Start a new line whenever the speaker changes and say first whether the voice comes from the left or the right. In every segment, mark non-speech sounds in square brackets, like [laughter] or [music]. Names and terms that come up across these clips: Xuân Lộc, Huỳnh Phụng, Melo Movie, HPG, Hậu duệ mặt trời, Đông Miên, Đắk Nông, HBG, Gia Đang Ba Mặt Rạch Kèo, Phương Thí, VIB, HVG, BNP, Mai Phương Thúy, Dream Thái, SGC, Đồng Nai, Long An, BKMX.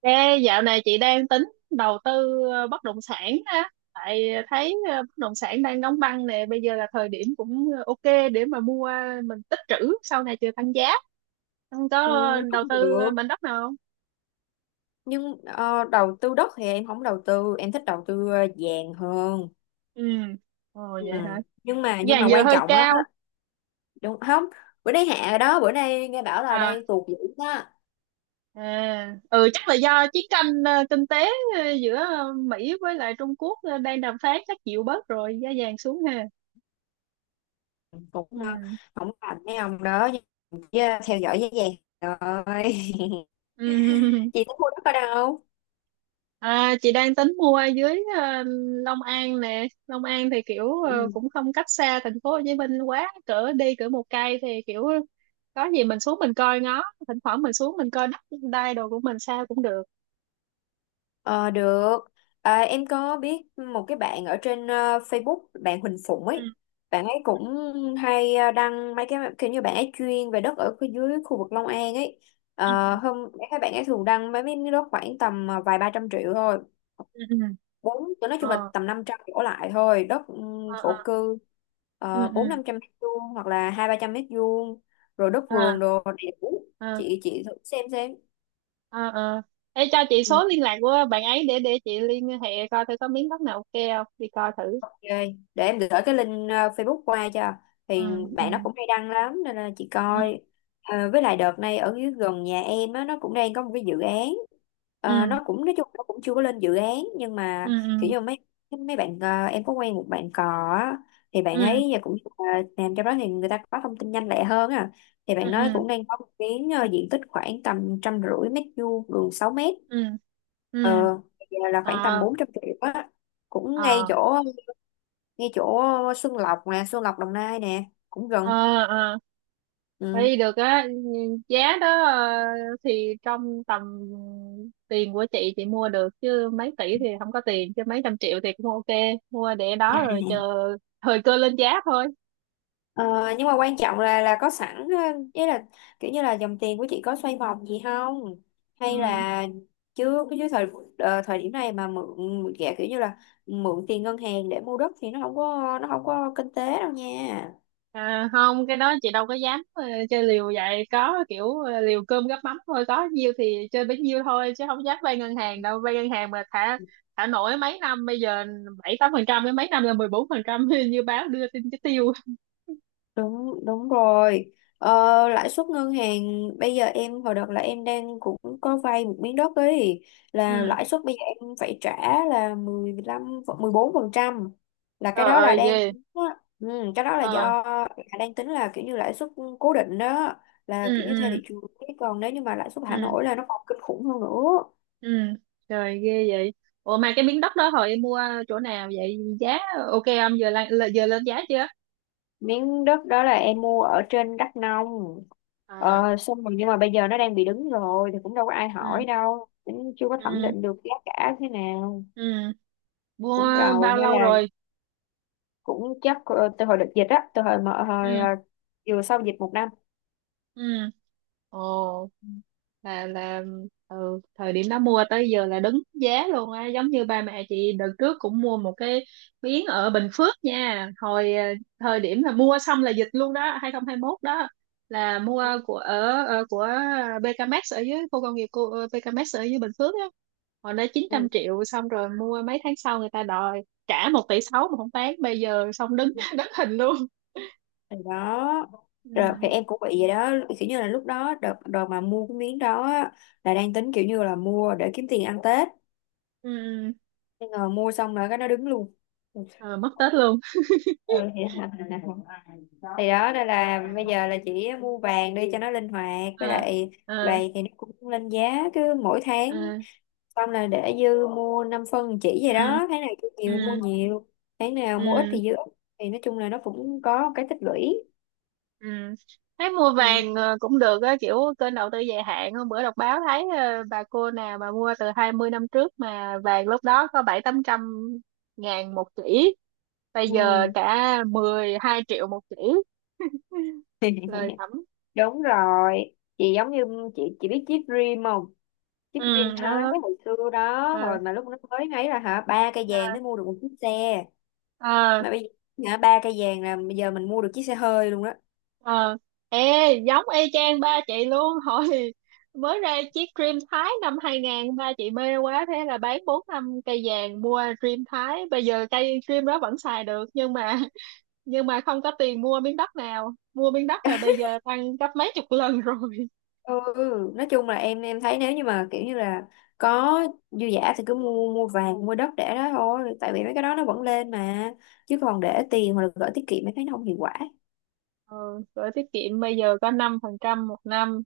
right: Ê, dạo này chị đang tính đầu tư bất động sản á, tại thấy bất động sản đang đóng băng nè, bây giờ là thời điểm cũng ok để mà mua, mình tích trữ sau này chờ tăng giá. Không
left: Ừ,
right: có đầu
left: cũng
right: tư
left: được
right: mảnh đất nào không?
left: nhưng đầu tư đất thì em không đầu tư, em thích đầu tư vàng hơn.
right: Ừ, ồ
left: Ừ.
right: vậy hả?
left: Nhưng mà
right: Vàng giờ
left: quan
right: hơi
left: trọng á,
right: cao.
left: đúng không, bữa nay hạ rồi đó, bữa nay nghe bảo là
right: À,
left: đang tuột dữ đó.
right: à, ừ chắc là do chiến tranh kinh tế giữa Mỹ với lại Trung Quốc đang đàm phán chắc chịu bớt rồi giá vàng xuống ha.
left: Cũng
right: Ừ,
left: không làm mấy ông đó nhưng chứ theo dõi giá vàng rồi.
right: ừ.
left: [laughs]
right: [laughs]
left: Chị tính mua đất ở đâu?
right: À, chị đang tính mua ở dưới Long An nè. Long An thì kiểu
left: Ừ.
right: cũng không cách xa thành phố Hồ Chí Minh quá, cỡ đi cỡ một cây thì kiểu có gì mình xuống mình coi ngó, thỉnh thoảng mình xuống mình coi đất đai đồ của mình sao cũng được.
left: Ờ, được. À, em có biết một cái bạn ở trên Facebook, bạn Huỳnh Phụng
right: Ừ
left: ấy. Bạn ấy cũng hay đăng mấy cái kiểu như bạn ấy chuyên về đất ở dưới khu vực Long An ấy.
right: ừ
left: Ờ, hôm các bạn ấy thường đăng mấy miếng đất khoảng tầm vài ba trăm triệu thôi.
right: ừ ừ.
left: Bốn, nói chung là
right: Ờ
left: tầm 500 đổ lại thôi, đất ừ,
right: ờ
left: thổ
right: ờ
left: cư,
right: ừ
left: ờ, bốn
right: ừ.
left: năm trăm mét vuông hoặc là hai ba trăm mét vuông, rồi đất vườn
right: À
left: đồ đẹp.
right: à
left: Chị thử xem xem.
right: à à. Ê cho chị
left: Ừ.
right: số liên lạc của bạn ấy để chị liên hệ coi thử có miếng đất nào ok không, đi coi thử.
left: Ok, để em gửi cái link Facebook qua cho
right: Ừ
left: thì
right: ừ
left: bạn nó cũng hay đăng lắm nên là chị
right: ừ
left: coi. Ờ, với lại đợt này ở dưới gần nhà em á, nó cũng đang có một cái dự án. Ờ,
right: ừ
left: nó cũng nói chung nó cũng chưa có lên dự án nhưng
right: ừ
left: mà
right: ừ
left: kiểu như mấy mấy bạn, ờ, em có quen một bạn cò á, thì bạn
right: ừ
left: ấy giờ cũng làm cho đó thì người ta có thông tin nhanh lẹ hơn à, thì
right: ừ
left: bạn
right: ừ
left: nói cũng đang có một miếng, ờ, diện tích khoảng tầm trăm rưỡi mét vuông, đường 6 mét.
right: ừ. Ừ,
left: Ờ, giờ là khoảng tầm
right: à
left: 400 triệu á, cũng ngay
right: à
left: chỗ, ngay chỗ Xuân Lộc nè, Xuân Lộc Đồng Nai nè, cũng
right: à
left: gần.
right: à,
left: Ừ.
right: thấy được á, giá đó thì trong tầm tiền của chị mua được chứ mấy tỷ thì không có tiền, chứ mấy trăm triệu thì cũng ok, mua để đó rồi chờ thời cơ lên giá thôi.
left: Ờ, nhưng mà quan trọng là có sẵn ý là kiểu như là dòng tiền của chị có xoay vòng gì không, hay
right: Ừ.
left: là chưa, chứ thời thời điểm này mà mượn mượn gẹ kiểu như là mượn tiền ngân hàng để mua đất thì nó không có, nó không có kinh tế đâu nha.
right: À, không, cái đó chị đâu có dám chơi liều vậy, có kiểu liều cơm gắp mắm thôi, có nhiêu thì chơi bấy nhiêu thôi chứ không dám vay ngân hàng đâu, vay ngân hàng mà thả thả nổi mấy năm bây giờ bảy tám phần trăm, mấy năm là 14% [laughs] như báo đưa tin chứ tiêu.
left: Đúng đúng rồi. Ờ, lãi suất ngân hàng bây giờ, em hồi đợt là em đang cũng có vay một miếng đất ấy, là
right: Ừ,
left: lãi suất bây giờ em phải trả là mười, mười lăm, mười bốn phần trăm, là cái
right: trời
left: đó là
right: ơi
left: đang
right: ghê.
left: tính á. Ừ, cái đó là
right: Ờ.
left: do, là đang tính là kiểu như lãi suất cố định đó, là
right: Ừ
left: kiểu như theo
right: ừ
left: thị trường. Chứ còn nếu như mà lãi suất
right: ừ
left: thả nổi là nó còn kinh khủng hơn nữa.
right: ừ, trời ghê vậy. Ủa mà cái miếng đất đó hồi em mua chỗ nào vậy, giá ok không, giờ lên giá chưa?
left: Miếng đất đó là em mua ở trên Đắk Nông.
right: À,
left: Ờ, xong rồi nhưng mà bây giờ nó đang bị đứng rồi thì cũng đâu có ai
right: ừ
left: hỏi đâu, cũng chưa có thẩm
right: ừ
left: định được giá cả thế nào.
right: ừ,
left: Cũng
right: mua
left: rầu,
right: bao
left: hay
right: lâu
left: là
right: rồi?
left: cũng chắc từ hồi đợt dịch á, từ hồi mà hồi
right: Ừ
left: vừa sau dịch 1 năm.
right: ừ. Ồ,
left: Ừ.
right: là ừ, thời điểm đó mua tới giờ là đứng giá luôn á, giống như ba mẹ chị đợt trước cũng mua một cái miếng ở Bình Phước nha. Thời điểm là mua xong là dịch luôn đó, 2021 đó, là mua của BKMX ở dưới khu công nghiệp của BKMX ở dưới Bình Phước á. Hồi đó chín
left: Ừ.
right: trăm triệu xong rồi mua mấy tháng sau người ta đòi trả 1,6 tỷ mà không bán, bây giờ xong đứng [laughs] đứng hình luôn.
left: Thì đó, rồi thì
right: Ừ.
left: em cũng bị vậy đó, kiểu như là lúc đó đợt đợt mà mua cái miếng đó á, là đang tính kiểu như là mua để kiếm tiền ăn Tết,
right: Ừ. Ừ.
left: nhưng mà mua xong rồi cái nó đứng luôn.
right: Ờ, mất Tết luôn.
left: Ừ vậy hả. Nè, thì đó, đây là
right: Ờ.
left: bây giờ là chỉ mua vàng đi cho nó linh hoạt, với
right: Ờ.
left: lại
right: Ờ.
left: vàng thì nó cũng lên giá cứ mỗi tháng,
right: Ừ
left: xong là để dư mua 5 phân chỉ vậy
right: ừ
left: đó, tháng nào cứ nhiều thì mua
right: ừ
left: nhiều, tháng nào mua ít
right: ừ
left: thì dư ít, thì nói chung là nó cũng có một cái tích lũy.
right: ừ, thấy mua
left: Ừ.
right: vàng cũng được á, kiểu kênh đầu tư dài hạn, hôm bữa đọc báo thấy bà cô nào mà mua từ 20 năm trước mà vàng lúc đó có bảy tám trăm ngàn một chỉ, bây giờ
left: Ừ.
right: cả 12 triệu một chỉ,
left: [laughs]
right: lời thẩm.
left: Đúng rồi, chị giống như, chị biết chip dream không, chiếc Green
right: Ừ,
left: Thái
right: đó.
left: hồi xưa đó,
right: Ừ.
left: hồi mà lúc nó mới ấy là hả, ba cây
right: Ờ,
left: vàng mới mua được một chiếc xe,
right: ờ.
left: mà bây giờ hả, ba cây vàng là bây giờ mình mua được chiếc xe hơi luôn đó.
right: Ờ, ê giống y chang ba chị luôn [laughs] hồi mới ra chiếc Dream Thái năm 2000, ba chị mê quá thế là bán bốn năm cây vàng mua Dream Thái, bây giờ cây Dream đó vẫn xài được nhưng mà [laughs] nhưng mà không có tiền mua miếng đất nào, mua miếng đất là bây giờ tăng gấp mấy chục lần [laughs] rồi.
left: Ừ. [laughs] Nói chung là em thấy nếu như mà kiểu như là có dư giả thì cứ mua mua vàng, mua đất để đó thôi, tại vì mấy cái đó nó vẫn lên mà, chứ còn để tiền hoặc là gửi tiết kiệm em thấy nó không hiệu quả.
right: Ừ, gửi tiết kiệm bây giờ có 5% một năm,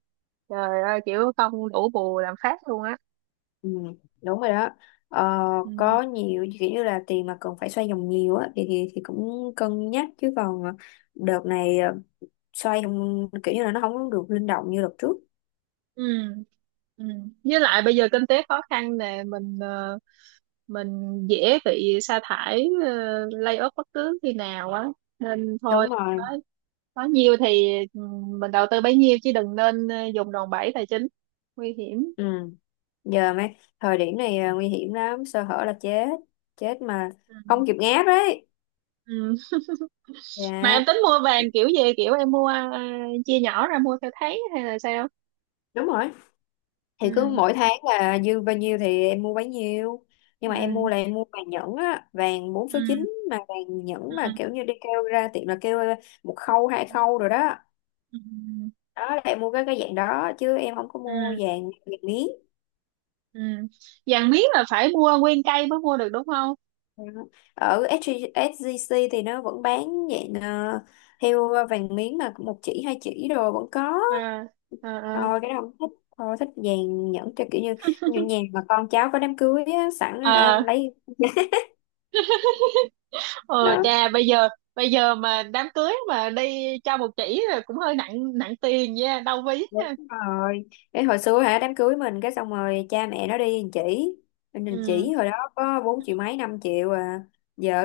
right: trời ơi kiểu không đủ bù làm phát luôn á.
left: Ừ, đúng rồi đó. Ờ,
right: Ừ.
left: có nhiều kiểu như là tiền mà cần phải xoay vòng nhiều á thì, thì cũng cân nhắc, chứ còn đợt này xoay không kiểu như là nó không được linh động như đợt trước.
right: Ừ. Ừ. Với lại bây giờ kinh tế khó khăn nè, mình dễ bị sa thải lay off bất cứ khi nào á, nên thôi,
left: Đúng rồi.
right: nói nói nhiều thì ừ, mình đầu tư bấy nhiêu chứ đừng nên dùng đòn bẩy tài chính nguy hiểm.
left: Ừ. Giờ mấy thời điểm này à, nguy hiểm lắm, sơ hở là chết, chết mà
right: Ừ.
left: không kịp ngáp đấy.
right: Ừ. Mà
left: Dạ
right: em tính mua vàng kiểu gì, kiểu em mua chia nhỏ ra mua theo tháng hay là sao?
left: đúng rồi. Thì cứ
right: Ừ.
left: mỗi tháng là dư bao nhiêu thì em mua bấy nhiêu, nhưng mà em
right: Ừ.
left: mua là em mua vàng nhẫn á, vàng bốn số
right: Ừ.
left: chín mà vàng
right: Ừ.
left: nhẫn mà kiểu như đi kêu ra tiệm là kêu à, một khâu hai khâu rồi đó,
right: Ừ.
left: đó là em mua cái dạng đó, chứ em không có mua
right: Ừ.
left: vàng, vàng miếng.
right: Ừ. Vàng miếng là phải mua nguyên cây mới mua được đúng không?
left: Dạ. Ở SG, SGC thì nó vẫn bán dạng theo vàng miếng mà một chỉ hai chỉ rồi vẫn có.
right: À à
left: Thôi cái đó không thích, thôi thích vàng nhẫn cho kiểu như, như nhà mà con cháu có đám cưới á, sẵn hả,
right: à.
left: lấy
right: Ờ
left: đó.
right: cha, bây giờ mà đám cưới mà đi cho một chỉ là cũng hơi nặng nặng tiền nha, đau ví
left: Đúng
right: ha.
left: rồi, cái hồi xưa hả, đám cưới mình cái xong rồi cha mẹ nó đi chỉ, mình
right: Ừ.
left: chỉ hồi đó có 4 triệu mấy, 5 triệu à,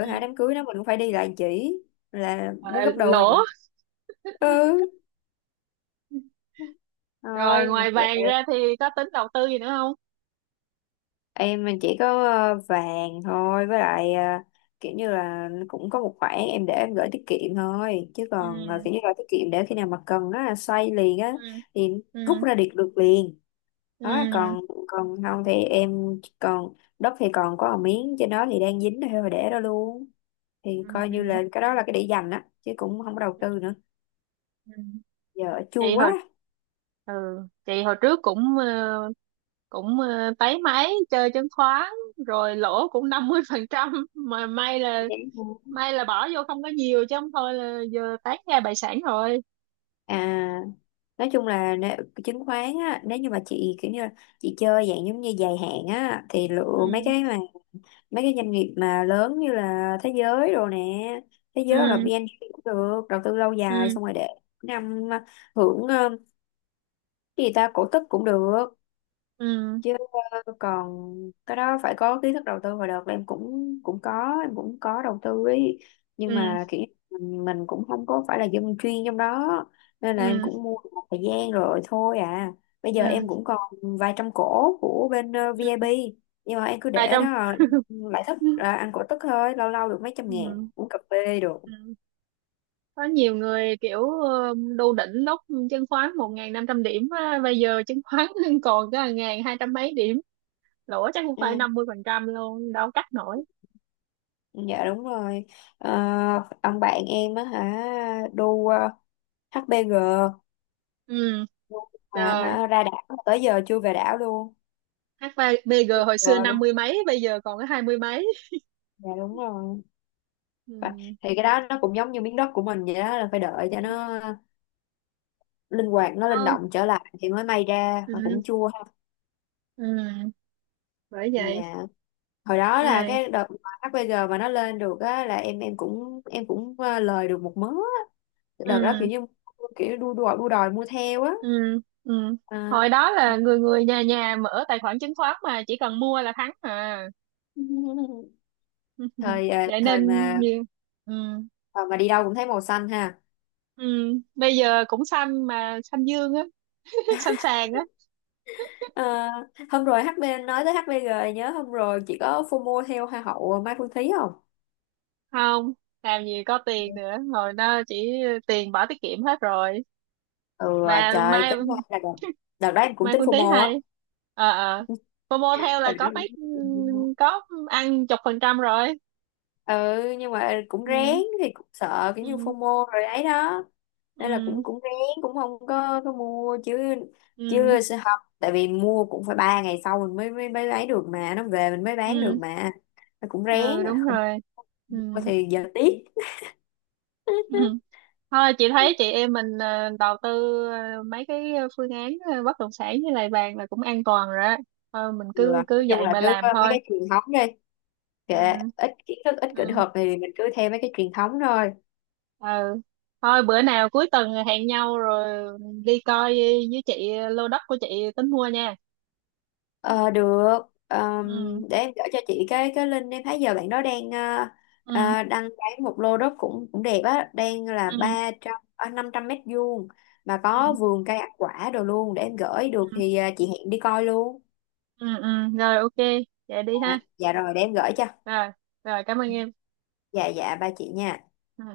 right: Ừ.
left: hả đám cưới nó mình cũng phải đi lại chỉ là
right: Ờ,
left: muốn gấp đôi
right: lỗ.
left: rồi. Ừ.
right: Rồi
left: Rồi
right: ngoài vàng ra thì có tính đầu tư gì nữa không?
left: em chỉ có vàng thôi, với lại ờ, kiểu như là cũng có một khoản em để em gửi tiết kiệm thôi, chứ
right: Ừ
left: còn kiểu như là tiết kiệm để khi nào mà cần á xoay liền
right: ừ
left: á, thì
right: ừ
left: rút ra được được liền
right: ừ.
left: đó. Còn, còn không thì em còn đất thì còn có một miếng trên đó thì đang dính thôi mà để đó luôn, thì coi như
right: Ừ.
left: là cái đó là cái để dành á, chứ cũng không có đầu tư nữa.
right: Ừ.
left: Giờ chua
right: Chị
left: quá.
right: hồi ừ, chị hồi trước cũng ờ, táy máy chơi chứng khoán rồi lỗ cũng 50%, mà may là bỏ vô không có nhiều chứ không thôi là giờ tán ra bại sản rồi.
left: À, nói chung là nếu, chứng khoán á, nếu như mà chị kiểu như là chị chơi dạng giống như dài hạn á, thì lựa mấy
right: Ừ.
left: cái mà mấy cái doanh nghiệp mà lớn như là thế giới rồi nè, thế giới hoặc là
right: Ừ
left: BNP cũng được, đầu tư lâu dài
right: ừ
left: xong rồi để năm hưởng cái gì ta, cổ tức cũng được.
right: ừ
left: Chứ còn cái đó phải có kiến thức đầu tư, và đợt là em cũng cũng có, em cũng có đầu tư ấy, nhưng
right: ừ
left: mà kiểu như mình cũng không có phải là dân chuyên trong đó, nên là em
right: ừ
left: cũng mua được một thời gian rồi thôi à. Bây giờ em
right: ừ
left: cũng còn vài trăm cổ của bên
right: ừ.
left: VIB nhưng mà em cứ
right: Mà
left: để
right: trong
left: đó rồi lại thích
right: [laughs]
left: là ăn cổ tức thôi, lâu lâu được mấy trăm ngàn
right: ừ,
left: uống cà phê được.
right: ừ. Có nhiều người kiểu đu đỉnh lúc chứng khoán 1.500 điểm á, bây giờ chứng khoán [laughs] còn có 1.200 mấy điểm, lỗ chắc cũng phải
left: Ừ.
right: 50% luôn, đâu cắt nổi.
left: Ừ, dạ đúng rồi. Ờ, ông bạn em á hả, đu HBG.
right: Ừ,
left: À
right: trời,
left: hả, ra đảo tới giờ chưa về đảo luôn,
right: HVG hồi xưa
left: rồi
right: năm
left: luôn.
right: mươi mấy bây giờ còn có hai mươi mấy.
left: Dạ đúng rồi. Và
right: Ừ
left: thì cái đó nó cũng giống như miếng đất của mình vậy đó, là phải đợi cho
right: ừ.
left: nó linh hoạt, nó linh
right: Đâu.
left: động trở lại thì mới may ra, mà
right: Ừ
left: cũng chua ha.
right: ừ, bởi vậy.
left: Dạ hồi đó là
right: Đây.
left: cái đợt mà HPG mà nó lên được á, là em cũng em cũng lời được một mớ á. Đợt đó kiểu
right: Ừ
left: như kiểu đua đòi mua theo á.
right: ừ ừ,
left: À.
right: hồi đó là người người nhà nhà mở tài khoản chứng khoán mà chỉ cần mua là thắng à.
left: [laughs]
right: [laughs]
left: Thời
right: Vậy
left: thời
right: nên
left: mà,
right: nhiều. Ừ
left: thời mà đi đâu cũng thấy màu xanh ha.
right: ừ. Bây giờ cũng xanh mà xanh dương á. [laughs] Xanh sàn á.
left: Ờ, hôm rồi HB nói tới HBG nhớ, hôm rồi chị có FOMO theo Hoa hậu Mai Phương Thúy không?
right: Không, làm gì có tiền nữa, hồi đó chỉ tiền bỏ tiết kiệm hết rồi.
left: Ừ
right: Mà
left: trời,
right: mai
left: tính ra là đợt, đợt đó em cũng
right: mai
left: tính
right: Phương Thí
left: FOMO á.
right: hay ờ ờ cô mua theo là
left: Đợt đó
right: có
left: cũng
right: mấy
left: tính
right: ừ,
left: FOMO.
right: có ăn chục phần trăm rồi.
left: Ừ nhưng mà cũng rén,
right: Ừ
left: thì cũng sợ kiểu như
right: ừ
left: FOMO rồi ấy đó. Nên là
right: ừ
left: cũng cũng rén, không có mua chứ,
right: ừ
left: chứ sẽ học tại vì mua cũng phải 3 ngày sau mình mới mới mới lấy được mà nó về mình mới bán được,
right: ừ
left: mà nó cũng rén.
right: ừ, đúng
left: Không
right: rồi. Ừ.
left: mua thì giờ tiếc.
right: Ừ. Thôi chị thấy
left: [laughs]
right: chị em mình đầu tư mấy cái phương án bất động sản với lại vàng là cũng an toàn rồi á. Thôi mình
left: Ừ,
right: cứ
left: nói
right: cứ
left: chung
right: vậy
left: là
right: mà
left: cứ
right: làm
left: mấy
right: thôi.
left: cái truyền thống đi, kệ,
right: Ừ.
left: ít kiến thức ít kỹ
right: Ừ.
left: thuật thì mình cứ theo mấy cái truyền thống thôi.
right: Ừ. Thôi bữa nào cuối tuần hẹn nhau rồi đi coi với chị lô đất của chị tính mua nha.
left: Ờ được. Ờm,
right: Ừ.
left: để em gửi cho chị cái link, em thấy giờ bạn đó đang
right: Ừ.
left: đăng bán một lô đất cũng cũng đẹp á, đang là
right: Ừ.
left: ba trăm năm trăm mét vuông mà
right: Ừ.
left: có vườn cây ăn quả đồ luôn, để em gửi được
right: Ừ.
left: thì ờ, chị hẹn đi coi luôn.
right: Ừ. Ừ. Rồi ok. Vậy đi
left: À,
right: ha.
left: dạ rồi, để em gửi cho.
right: Rồi. Rồi cảm ơn em.
left: Dạ dạ ba chị nha.
right: Ừ.